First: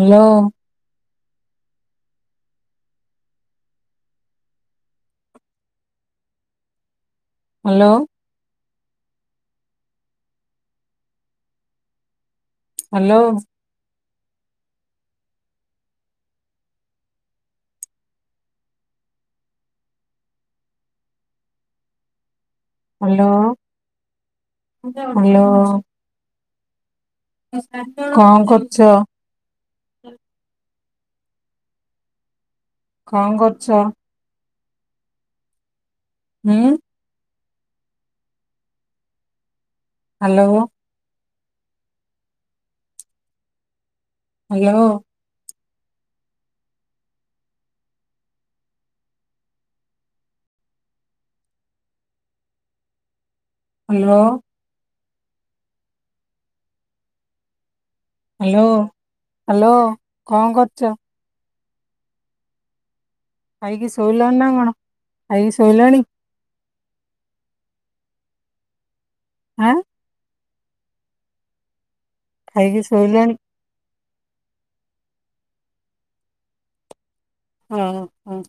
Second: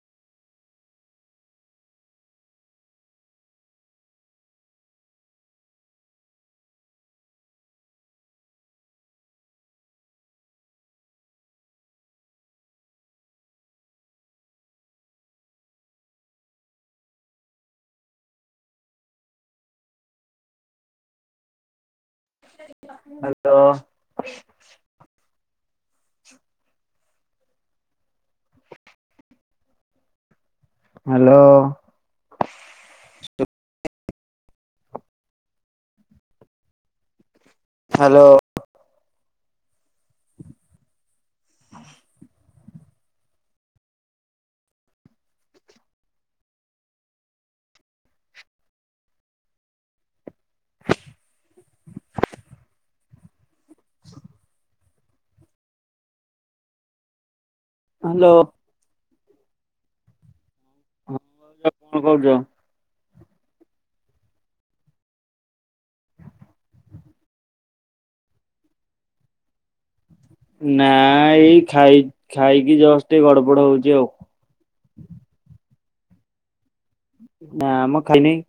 Hello. Hello. Hello. Hello hello. କଁ କରୁଚ? Hello. କ କରୁଚ? ହୁଁ। Hello. Hello. [inaudible] Hello. [inaudible] Hello. Hello hello କଁ କରୁଚ? ମୁଁ କହିଲି କଁ କରୁଚ? ଖାଇକି ଶୋଇଲଣିନା କଣ ଖାଇକି ଶୋଇଲଣି? ଆଁ। ନା ଏଇ ଖାଇ ଖାଇକି ଜଷ୍ଟ ଗଡ଼ ପଡ଼ ହଉଚି ଆଉ। ନାଁମ ଓହୋ ଖାଇନେଇ।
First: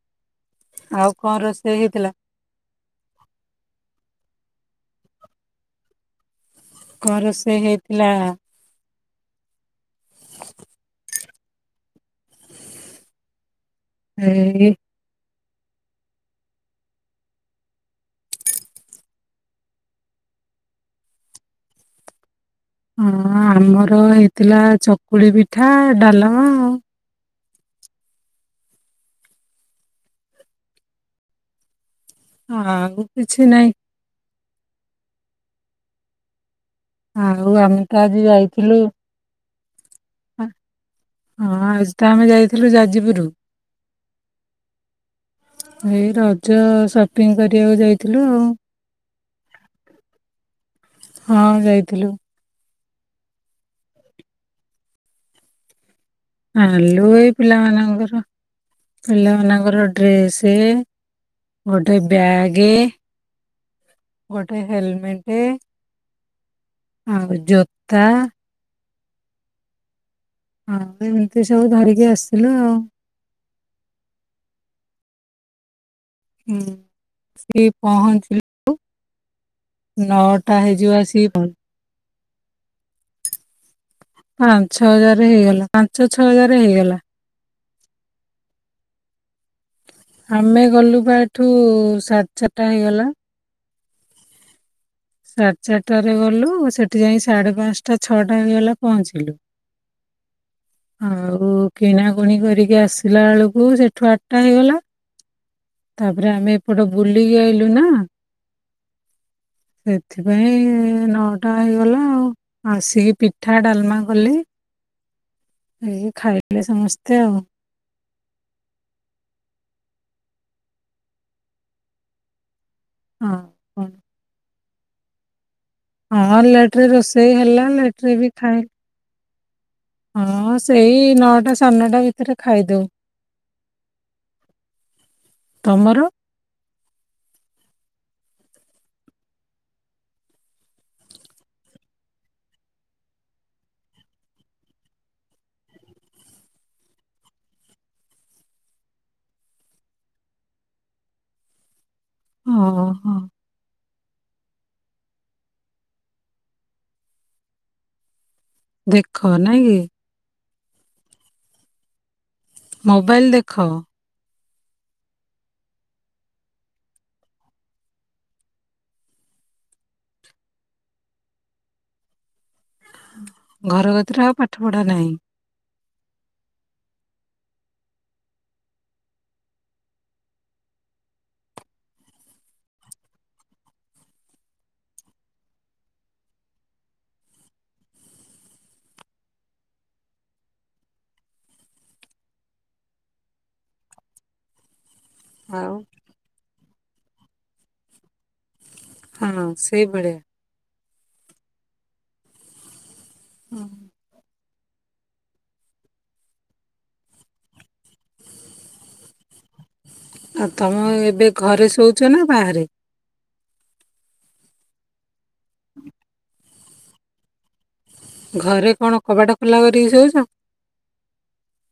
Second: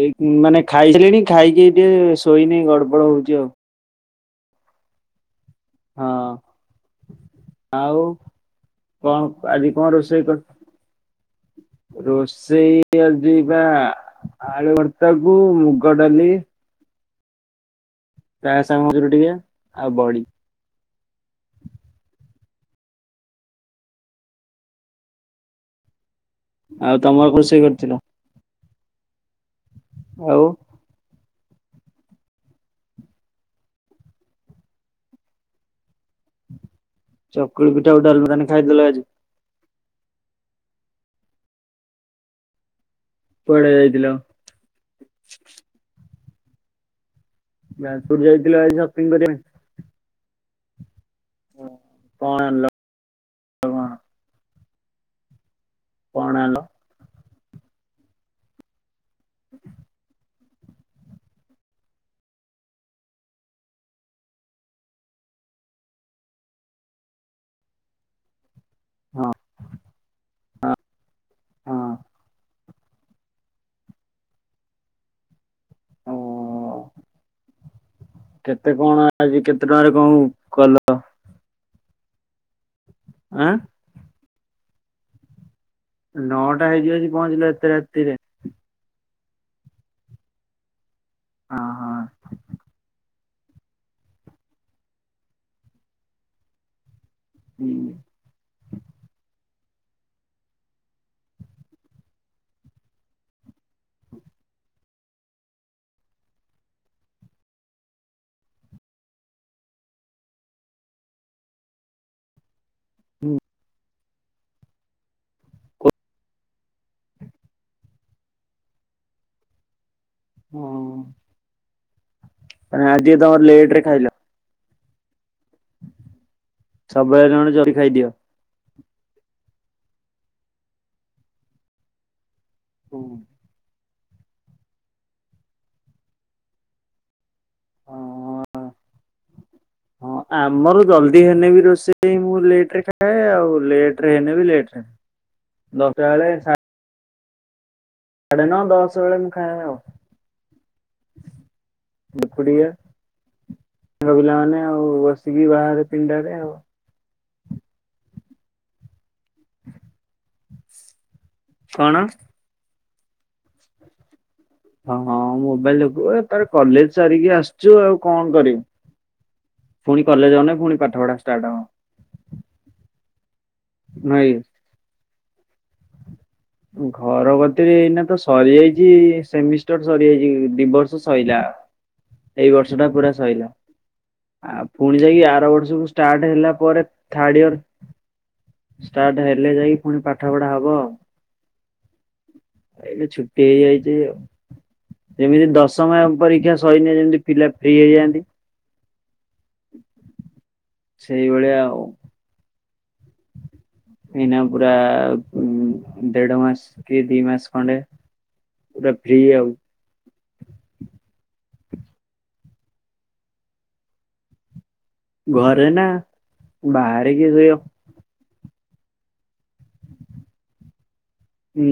ଏଇ ମାନେ ଆଉ ଖାଇସାଇଲିଣି କଣ ଖାଇକି ରୋଷେଇ ହେଇଥିଲା ଟିକେ ଶୋଇନି ଗଡ଼ପଡ଼ ହଉଚି ଆଉ। ହଁ। କଁ ରୋଷେଇ ଆଉ ହେଇଥିଲା? କଣ ଆଜି କଣ ରୋଷେଇ କରି ରୋଷେଇ ଆଜିପା ଏଇ ଆଳୁ ଭର୍ତାକୁ ମୁଗ ଡାଲି। ପ୍ରାୟ ସାମଜୁରୁ ଟିକେ ଆଉ ବଡି। ହଁ, ଆମର ହେଇଥିଲା ଚକୁଳି ପିଠା, ଡାଲମା ଆଉ। ଆଉ ତମର କଣ ରୋଷେଇ କରିଥିଲ? ଆଉ। ଆଉ କିଛି ନାଇଁ। ଆଉ ଚକୁଳି ଆମେ ପିଠା ତ ଆଉ ଆଜି ଡାଲମା ତାନେ ଖାଇଦେଲ ଯାଇଥିଲୁ। ଆଜି। ହଁ, ଆଜି ତ ଆମେ ଯାଇଥିଲୁ ଯାଜପୁର। ପଳେଇ ଯାଇଥିଲ। ଏଇ ରଜ ସପିଙ୍ଗ କରିଆକୁ ଯାଜପୁର ଯାଇଥିଲୁ ଆଉ। [unintelligible] ହଁ, ଯାଇଥିଲୁ। ପାଇଁ କଣ ଆଣିଲ କଣ କଣ ଆଣିଲ ଆଣିଲୁ ଏଇ ପିଲାମାନଙ୍କର ପିଲାମାନଙ୍କର ଡ୍ରେସ୍। ସେ ଗୋଟେ ବ୍ୟାଗେ। ଗୋଟେ ହେଲମେଟେ। ଆଉ ଜୋତା। ହଁ। ହଁ, ତ ଏମିତି ସବୁ ହଁ ଧରିକି ଆସିଥିଲୁ ଆଉ। ଓ ହୁଁ, ସିଏ ପହଞ୍ଚି। କେତେ କଣ ଆଜି କେତେ ଟଙ୍କାରେ କଣ। କଲ ଆଁ [unintelligible] ଆଁ। ପାଞ୍ଚହଜାରେ ହେଇଗଲା। ପାଞ୍ଚ ଛଅ ହଜାର ନଅଟା ହେଇଯିବ ହେଇଗଲା ଆଜି ପହଞ୍ଚିଲା ଏତେ ରାତିରେ। ଆମେ ଗଲୁ ବା ଏଠୁ ହଁ ହଁ ସାଡେ ଚାରିଟା ହେଇଗଲା। ସାଡେ ଚାରିଟାରେ ଗଲୁ, ସେଠି ଯାଇ ସାଡେ ହୁଁ ପାଞ୍ଚଟା ଛଅଟା ହେଇଗଲା ପହଞ୍ଚିଲୁ। ଆଉ କିଣାକୁଣି କରିକି ଆସିଲା ବେଳୁକୁ ସେଠୁ ଆଠଟା ହେଇଗଲା। ତାପରେ ଆମେ ଏପଟ ବୁଲିକି ଆଇଲୁ ନା। ସେଥିପାଇଁ ନଅଟା ହେଇଗଲା ଆଉ। ଆସିକି ପିଠା ଡାଲମା କଲି। ଏଇ ଖାଇଲେ ସମସ୍ତେ ଆଉ। ହୁଁ। ଆଜି ହଁ ତମର ଲେଟ ରେ କଣ। ଖାଇଲ। ହଁ, ଲେଟରେ ସବୁବେଳେ ରୋଷେଇ ତମେ ହେଲା ଜଲଦି ଖାଇଦିଅ ଲେଟରେ ବି ଖାଇଲୁ। ହଁ, ସେଇ ନଅଟା ସାଡେନଅଟା ଭିତରେ ଖାଇଦଉ। ହଁ ତମର? ହ ହଁ, ଆମର ଜଲ୍ଦି ହେନେ ବି ରୋଷେଇ ମୁଁ ଲେଟରେ ଖାଏ। ଆଉ ଲେଟରେ ହେଲେ ବି ଲେଟରେ ଦରକାର ବେଳେ। ସାଡେ ନଅ ଦଶ ବେଳେ ମୁଁ ଖାଏ ଆଉ। ଖୁଡିଆ, ଓହୋ ପିଲାମାନେ ଆଉ ବସିକି ବାହାରେ ପିଣ୍ଡାରେ ଆଉ। ଦେଖ ନାଇଁ କି? କଣ? ମୋବାଇଲ ଦେଖ? ହଁ, ହଁ ମୋବାଇଲ ଦେଖୁ ଏ ଥର କଲେଜ ସାରିକି ଆସିଚୁ ଆଉ କଣ କରିବୁ? ପୁଣି କଲେଜ ଗନେ, ପୁଣି ପାଠ ପଢା ଷ୍ଟାର୍ଟ ହବ। ଘର କତିରେ ନୁହେଁ ଆଉ ପାଠ ପଢା ନାହିଁ? ଘର ଗତିରେ ଏଇନା ତ ସରିଯାଇଚି। ସେମିଷ୍ଟର ସରିଯାଇଚି। ଦି ବର୍ଷ ସଇଲା। ଏଇ ବର୍ଷ ଟା ପୁରା ସଇଲା। ଆଉ, ପୁଣି ଯାଇକି ଆର ବର୍ଷକୁ ଷ୍ଟାର୍ଟ ହେଲା ପରେ, ଥାର୍ଡ ଇୟର ଷ୍ଟାର୍ଟ ହେଲେ ଯାଇକି ପୁଣି ପାଠ ପଢା ହବ ଆଉ। ଏଇନେ ଛୁଟି ହେଇଯାଇଚି ଆଉ। ଯେମିତି ଆଉ ଦଶମ ଆ ପରୀକ୍ଷା ସଇଲେ ଯେମିତି ଫିଲ ଅପ ହେଇ ହେଇଯାଆନ୍ତି ହଁ ସେଇ ଭଳିିଆ। ସେଇଭଳିଆ ଆଉ। ହୁଁ। ଏଇନା ପୁରା ଦେଢ ମାସ, କି ଦି ମାସ, ଖଣ୍ଡେ ପୁରା ଫ୍ରି ଆଉ। ଆଉ ତମ ଏବେ ଘରେ ଶୋଉଚ ନା ବାହାରେ? ଘରେ ନା। ବାହାରେ କିଏ ଶୋଇବ? ଘରେ କଣ, କବାଟ ଖୋଲା କରିକି ଶୋଉଚ?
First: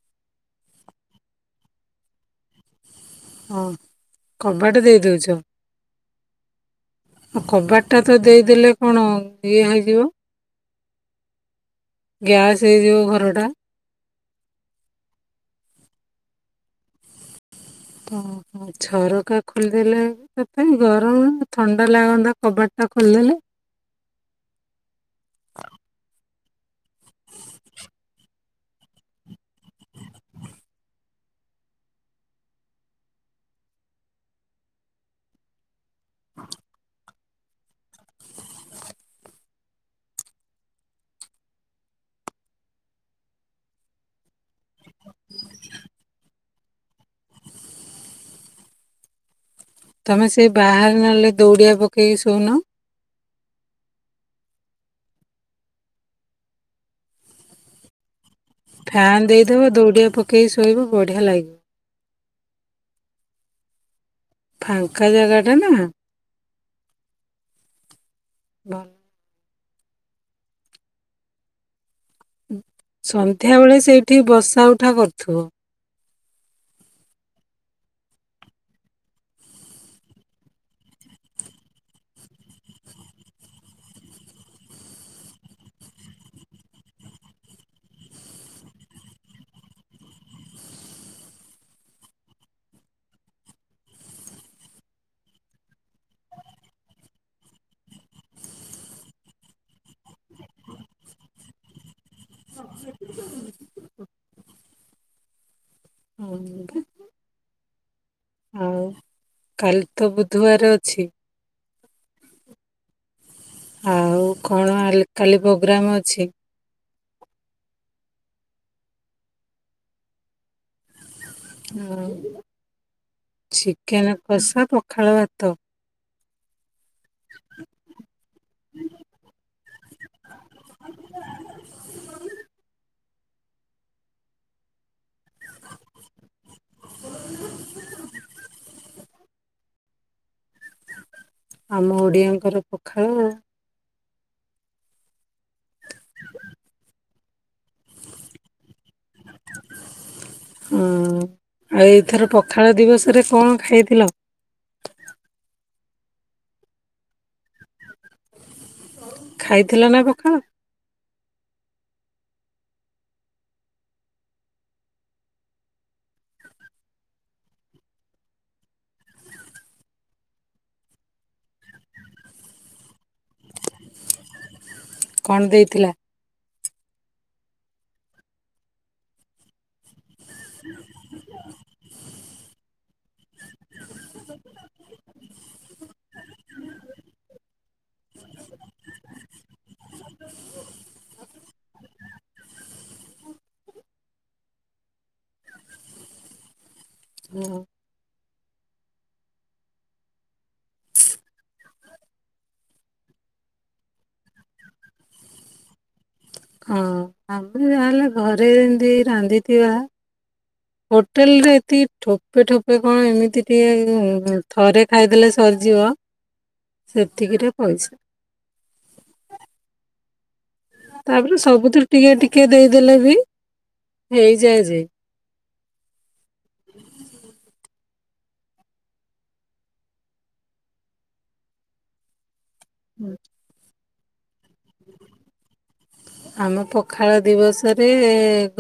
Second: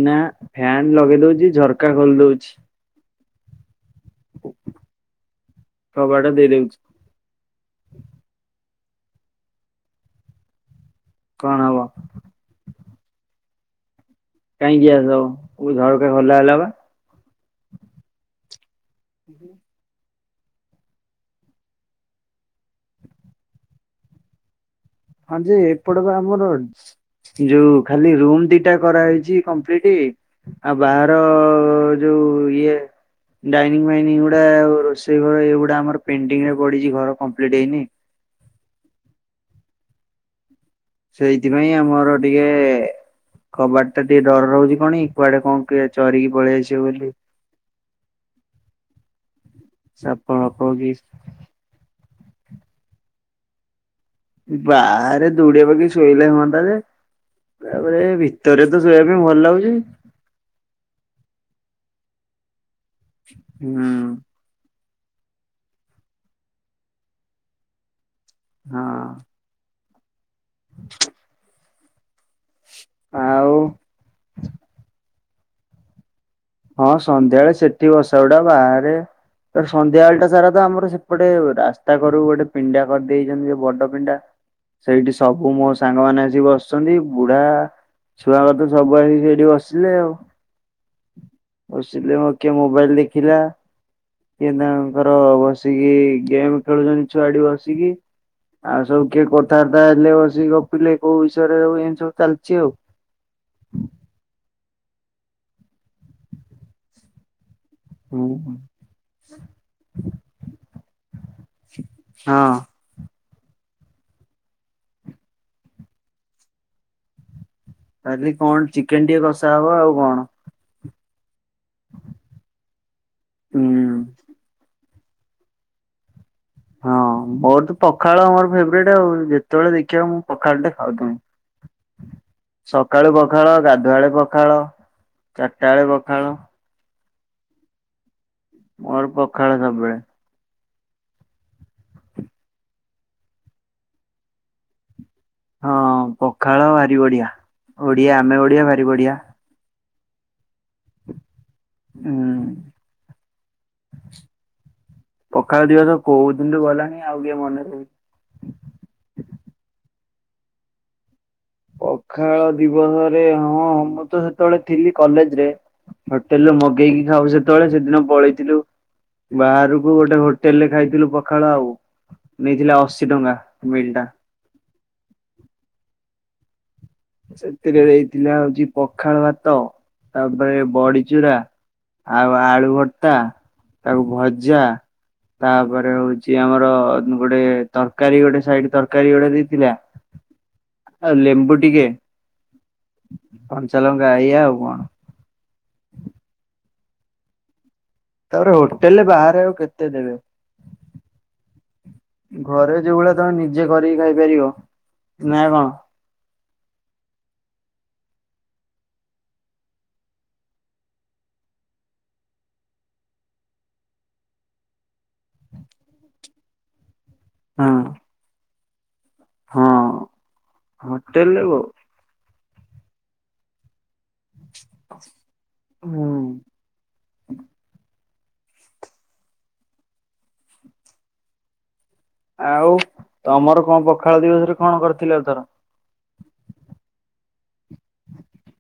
ନା, ଫ୍ୟାନ୍ ଲଗେଇ ଦଉଚି, ଝରକା ଖୋଲି ଦଉଚି। ହଁ। କବାଟ ଦେଇଦଉଚ? କବାଟ ଦେଇ ଦଉଛି ହଁ କବାଟଟା ତ ଦେଇଦେଲେ କଣ ଇଏ ହେଇଯିବ? କଣ ହବ? ଗ୍ୟାସ୍ ହେଇଯିବ ଘରଟା। କାଇଁ ଗ୍ୟାସ୍‌ ହବ? ପୁଣି ଝରକା ଖୋଲା ହେଲା ବା। ଓହୋ ଝରକା ଖୋଲିଦେଲେ କାଇଁ ଗରମ, ଥଣ୍ଡା ଲାଗନ୍ତା କବାଟ ଟା ଖୋଲିଦେଲେ। ହଁ ଯେ ଏପଟ ବା ଆମର ଯୋଉ ଖାଲି ରୁମ୍ ଦିଟା କରାହେଇଚି କମ୍ପ୍ଲିଟି। ଆଉ ବାହାର ଯୋଉ ଇଏ ଡାଇନିଂ ଫାଇନି ଗୁଡା, ରୋଷେଇ ଘର ଏଗୁଡା ଆମର ପେଣ୍ଟିଂ ରେ ପଡିଚି, ଘର କମ୍ପ୍ଲିଟ ହେଇନି। ସେଇଥିପାଇଁ ଆମର ଟିକେ କବାଟ୍ ଟା ଟିକେ ଡର ରହୁଚି କଣ କି, କୁଆଡେ କଣ କିଏ ଚରିକି ପଳେଇଆସିବ ବୋଲି। ସାପ ତମେ ସେ ଫାପ କି ବାହାରେ ନହେଲେ ଦଉଡିଆ ପକେଇକି ଶୋଉନ। ବାହାରେ ଦୌଡିଆ ପକେଇ ଶୋଇଲେ ହୁଅନ୍ତା ଯେ, ତାପରେ ଏଭି ତରେ ତ ଶୋଇବା ପାଇଁ ଭଲ ଲାଗୁଚି। କେଇ ଶୋଇବ ବଢିଆ ଲାଗିବ। ହୁଁ। ଫାଙ୍କା ଜାଗାଟା ନା। ଭଲ। ହଁ। ଆଉ ସନ୍ଧ୍ୟା ବେଳେ ସେଇଠି ବସା ଉଠା କରୁଥିବ। ହଁ, ସନ୍ଧ୍ୟାବେଳେ ସେଠି ବସାଉଠା, ବାହାରେ ତ ସନ୍ଧ୍ୟାବେଳ ଟା ସାରା ତ ଆମର ସେପଟେ ରାସ୍ତା କରକୁ ଗୋଟେ ପିଣ୍ଡା କରିଦେଇେଇଚନ୍ତି ଯେ ବଡ଼ ପିଣ୍ଡା। ସେଇଠି ସବୁ ମୋ ସାଙ୍ଗମାନେ ଆସିକି ବସିଚନ୍ତି। ବୁଢା ଛୁଆ ଗତିରୁ ସବୁ ଆସି ସେଇଠି ବସିଲେ ଆଉ। ବସିଲେ ମୋ କିଏ ମୋବାଇଲ ଦେଖିଲା। କିଏ ତାଙ୍କର ବସିକି ଗେମ୍ ଖେଳୁଚନ୍ତି ଛୁଆ ଏଠି ବସିକି। ଆଉ ସବୁ କିଏ କଥାବାର୍ତ୍ତା ହେଲେ ବସିକି ଗପିଲେ କୋଉ ବିଷୟରେ ଏମତି ସବୁ ଚାଲିଚି ଆଉ। [inaudible] ହୁଁ ଆଉ, କାଲି ତ ବୁଧବାର ଅଛି। ହଁ। ଆଉ କଣ ଆଲ୍ କାଲି ପୋଗ୍ରାମ ଅଛି? ଆଜି କଣ ଚିକେନ୍ ଟିକେ କଷା ହବ ଆଉ କଣ। ଆଉ ହୁଁ ଚିକେନ୍ କଷା ପଖାଳ ଭାତ। ହଁ ମୋର ତ ପଖାଳ ମୋର ଫେବ୍ରାଇଟ୍ ଆଉ ଯେତେବେଳେ ଦେଖିବ ମୁଁ ପଖାଳ ଟେ ଖାଉଥୁମି। ସକାଳୁ ପଖାଳ ଗାଧୁଆଳେ ପଖାଳ ଚାରିଟା ବେଳେ ପଖାଳ। ମୋର ପଖାଳ ସବୁବେଳେ। ଆମ ଓଡିଆଙ୍କର ପଖାଳ। ହଁ ପଖାଳ ବାରି ବଡିଆ ଓଡିଆ ଆମେ ଓଡିଆ ଭାରି ବଢିଆ। ହୁଁ ଆଉ ଏଇଥର ହୁଁ। ପଖାଳ ଦିବସରେ କଣ ଖାଇଥିଲ? ପକାଳ ଦିବସ କୋଉ ଦିନିଠୁ ଗଲାଣି ଆଉ କିଏ ମନେ ରୋହୁ ଖାଇଥିଲ ନାଁ ପଖାଳ? ପଖାଳ ଦିବସରେ ହଁ ମୁଁ ତ ସେତେବେଳେ ଥିଲି କଲେଜ୍ ରେ। ହୋଟେଲୁ ମଗେଇକି ଖାଉ ସେତେବେଳେ ସେଦିନ ପଳେଇଥିଲୁ। ବାହାରକୁ ଗୋଟେ ହୋଟେଲ ରେ ଖାଇଥିଲୁ ପଖାଳ ଆଉ। ନେଇଥିଲା ଅଶୀ ଟଙ୍କା ମିଲ୍ ଟା। କନ୍ ଦେଇଥିଲା? ସେଥିରେ ଦେଇଥିଲା ହଉଚି ପଖାଳ ଭାତ ତାପରେ ବଡିଚୁରା ଆଉ ଆଳୁ ଭତା ତାକୁ ଭଜା ତାପରେ ହଉଚି ଆମର ଗୋଟେ ତରକାରୀ ଗୋଟେ ସାଇଡ୍ ତରକାରୀ ଗୋଟେ ଦେଇଥିଲା। ହ ଆଉ ଲେମ୍ବୁ ଟିକେ କଞ୍ଚାଲଙ୍କା ଏଇୟା ଆଉ କଣ। ହୁଁ। ତାପରେ ହୋଟେଲ୍ ରେ ବାହାରେ ଆଉ କେତେ ଦେବେ। ଘରେ ଯୋଉ ଭଳିଆ ତମେ ନିଜେ କରିକି ଖାଇପାରିବ ନାଇଁ କଣ? ହଁ ଆମେ ଯା ହେଲେ ଘରେ ଯେମତି ରାନ୍ଧିଥିବା ହୋଟେଲ୍ ରେ ଏତିକି ଠୋପେ ଠୋପେ କଣ ଏମିତି ଟିକେ ଥରେ ଖାଇଦେଲେ ସରିଯିବ। ସେତିକିରେ ହଁ ପଇସା। ହଁ ତାପରେ ହୋଟେଲରେ ବ ସବୁଥ୍ରୁ ଟିକେ ଟିକେ ଦେଇଦେଲେ ବି ହେଇଯାଏ ଯେ। ହୁଁ। ଆଉ ହୁଁ। ତମର କଣ ପଖାଳ ଦିବସ ରେ କଣ କରିଥିଲେ ଏଥର? ଆମେ ପଖାଳ ଦିବସରେ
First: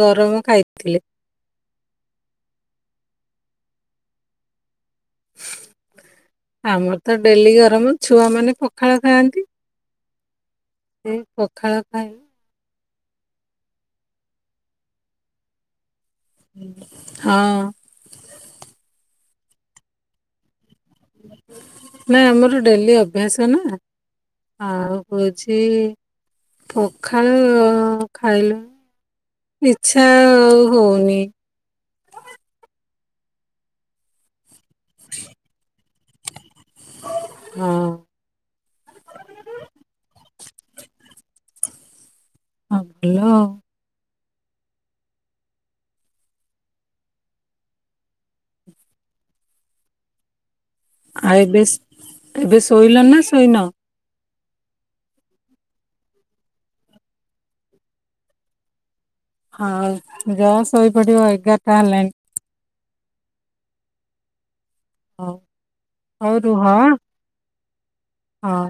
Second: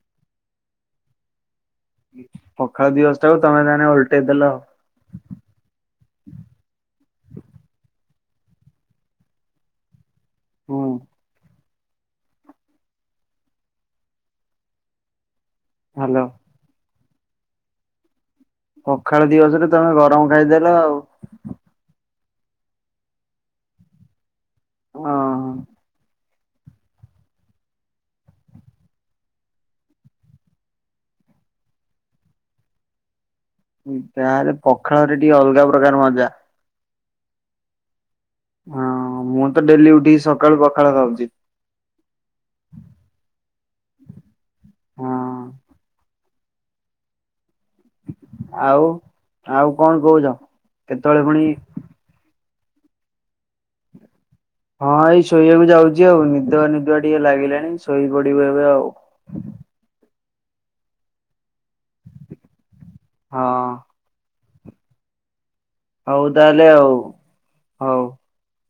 ଗରମ ଖାଇଥିଲେ। ପଖାଳ ଦିବସ୍ ଟାକୁ ତମେ ତାହେଲେ ଓଲଟେଇ ଦେଲ। ଆମର ତ ଡେଲି ଗରମ ଛୁଆ ମାନେ ପଖାଳ ଖାଆନ୍ତି। ହୁଁ ସେ ପଖାଳ ଖାଏ। ହାଲୋ। ହଁ। ପଖାଳ ଦିବସରେ ତମେ ଗରମ ଖାଇଦେଲ ଆଉ। ନାଇଁ ଆମର ଡେଲି ଅଭ୍ୟାସ ନାଁ। ଆଉ ହୋହୁଛି ହଁ ପଖାଲ ଖାଇଲ ଇଛା ହଉନି। ତାହେଲେ ପଖାଳରେ ଟିକେ ଅଲଗା ପ୍ରକାର ମଜା। ହଁ। ହଁ ମୁଁ ତ ଡେଲି ଉଠିକି ସକାଳୁ ପଖାଳ ଖାଉଛି। ହଁ ଭଲ ଆଉ। ହଁ। ଆଉ ଆଉ କଣ କହୁଛ? କେତେବେଳେ ଆଉ ପୁଣି ଏବେ ଏବେ ଶୋଇଲଣି ନା ଶୋଇନ? ହଁ ଏଇ ଶୋଇବାକୁ ଯାଉଛି ଆଉ ନିଦ ନିଦଆ ଟିକେ ଲାଗିଲାଣି ଶୋଇ ପଡିବ ଏବେ ଆଉ। ଆଉ ଯା ଶୋଇପଡ଼ିବ ଏଗାରଟା ହେଲାଣି। ହଁ। ହଉ। ହଉ ତାହେଲେ ଆଉ। ହଉ। ହଁ।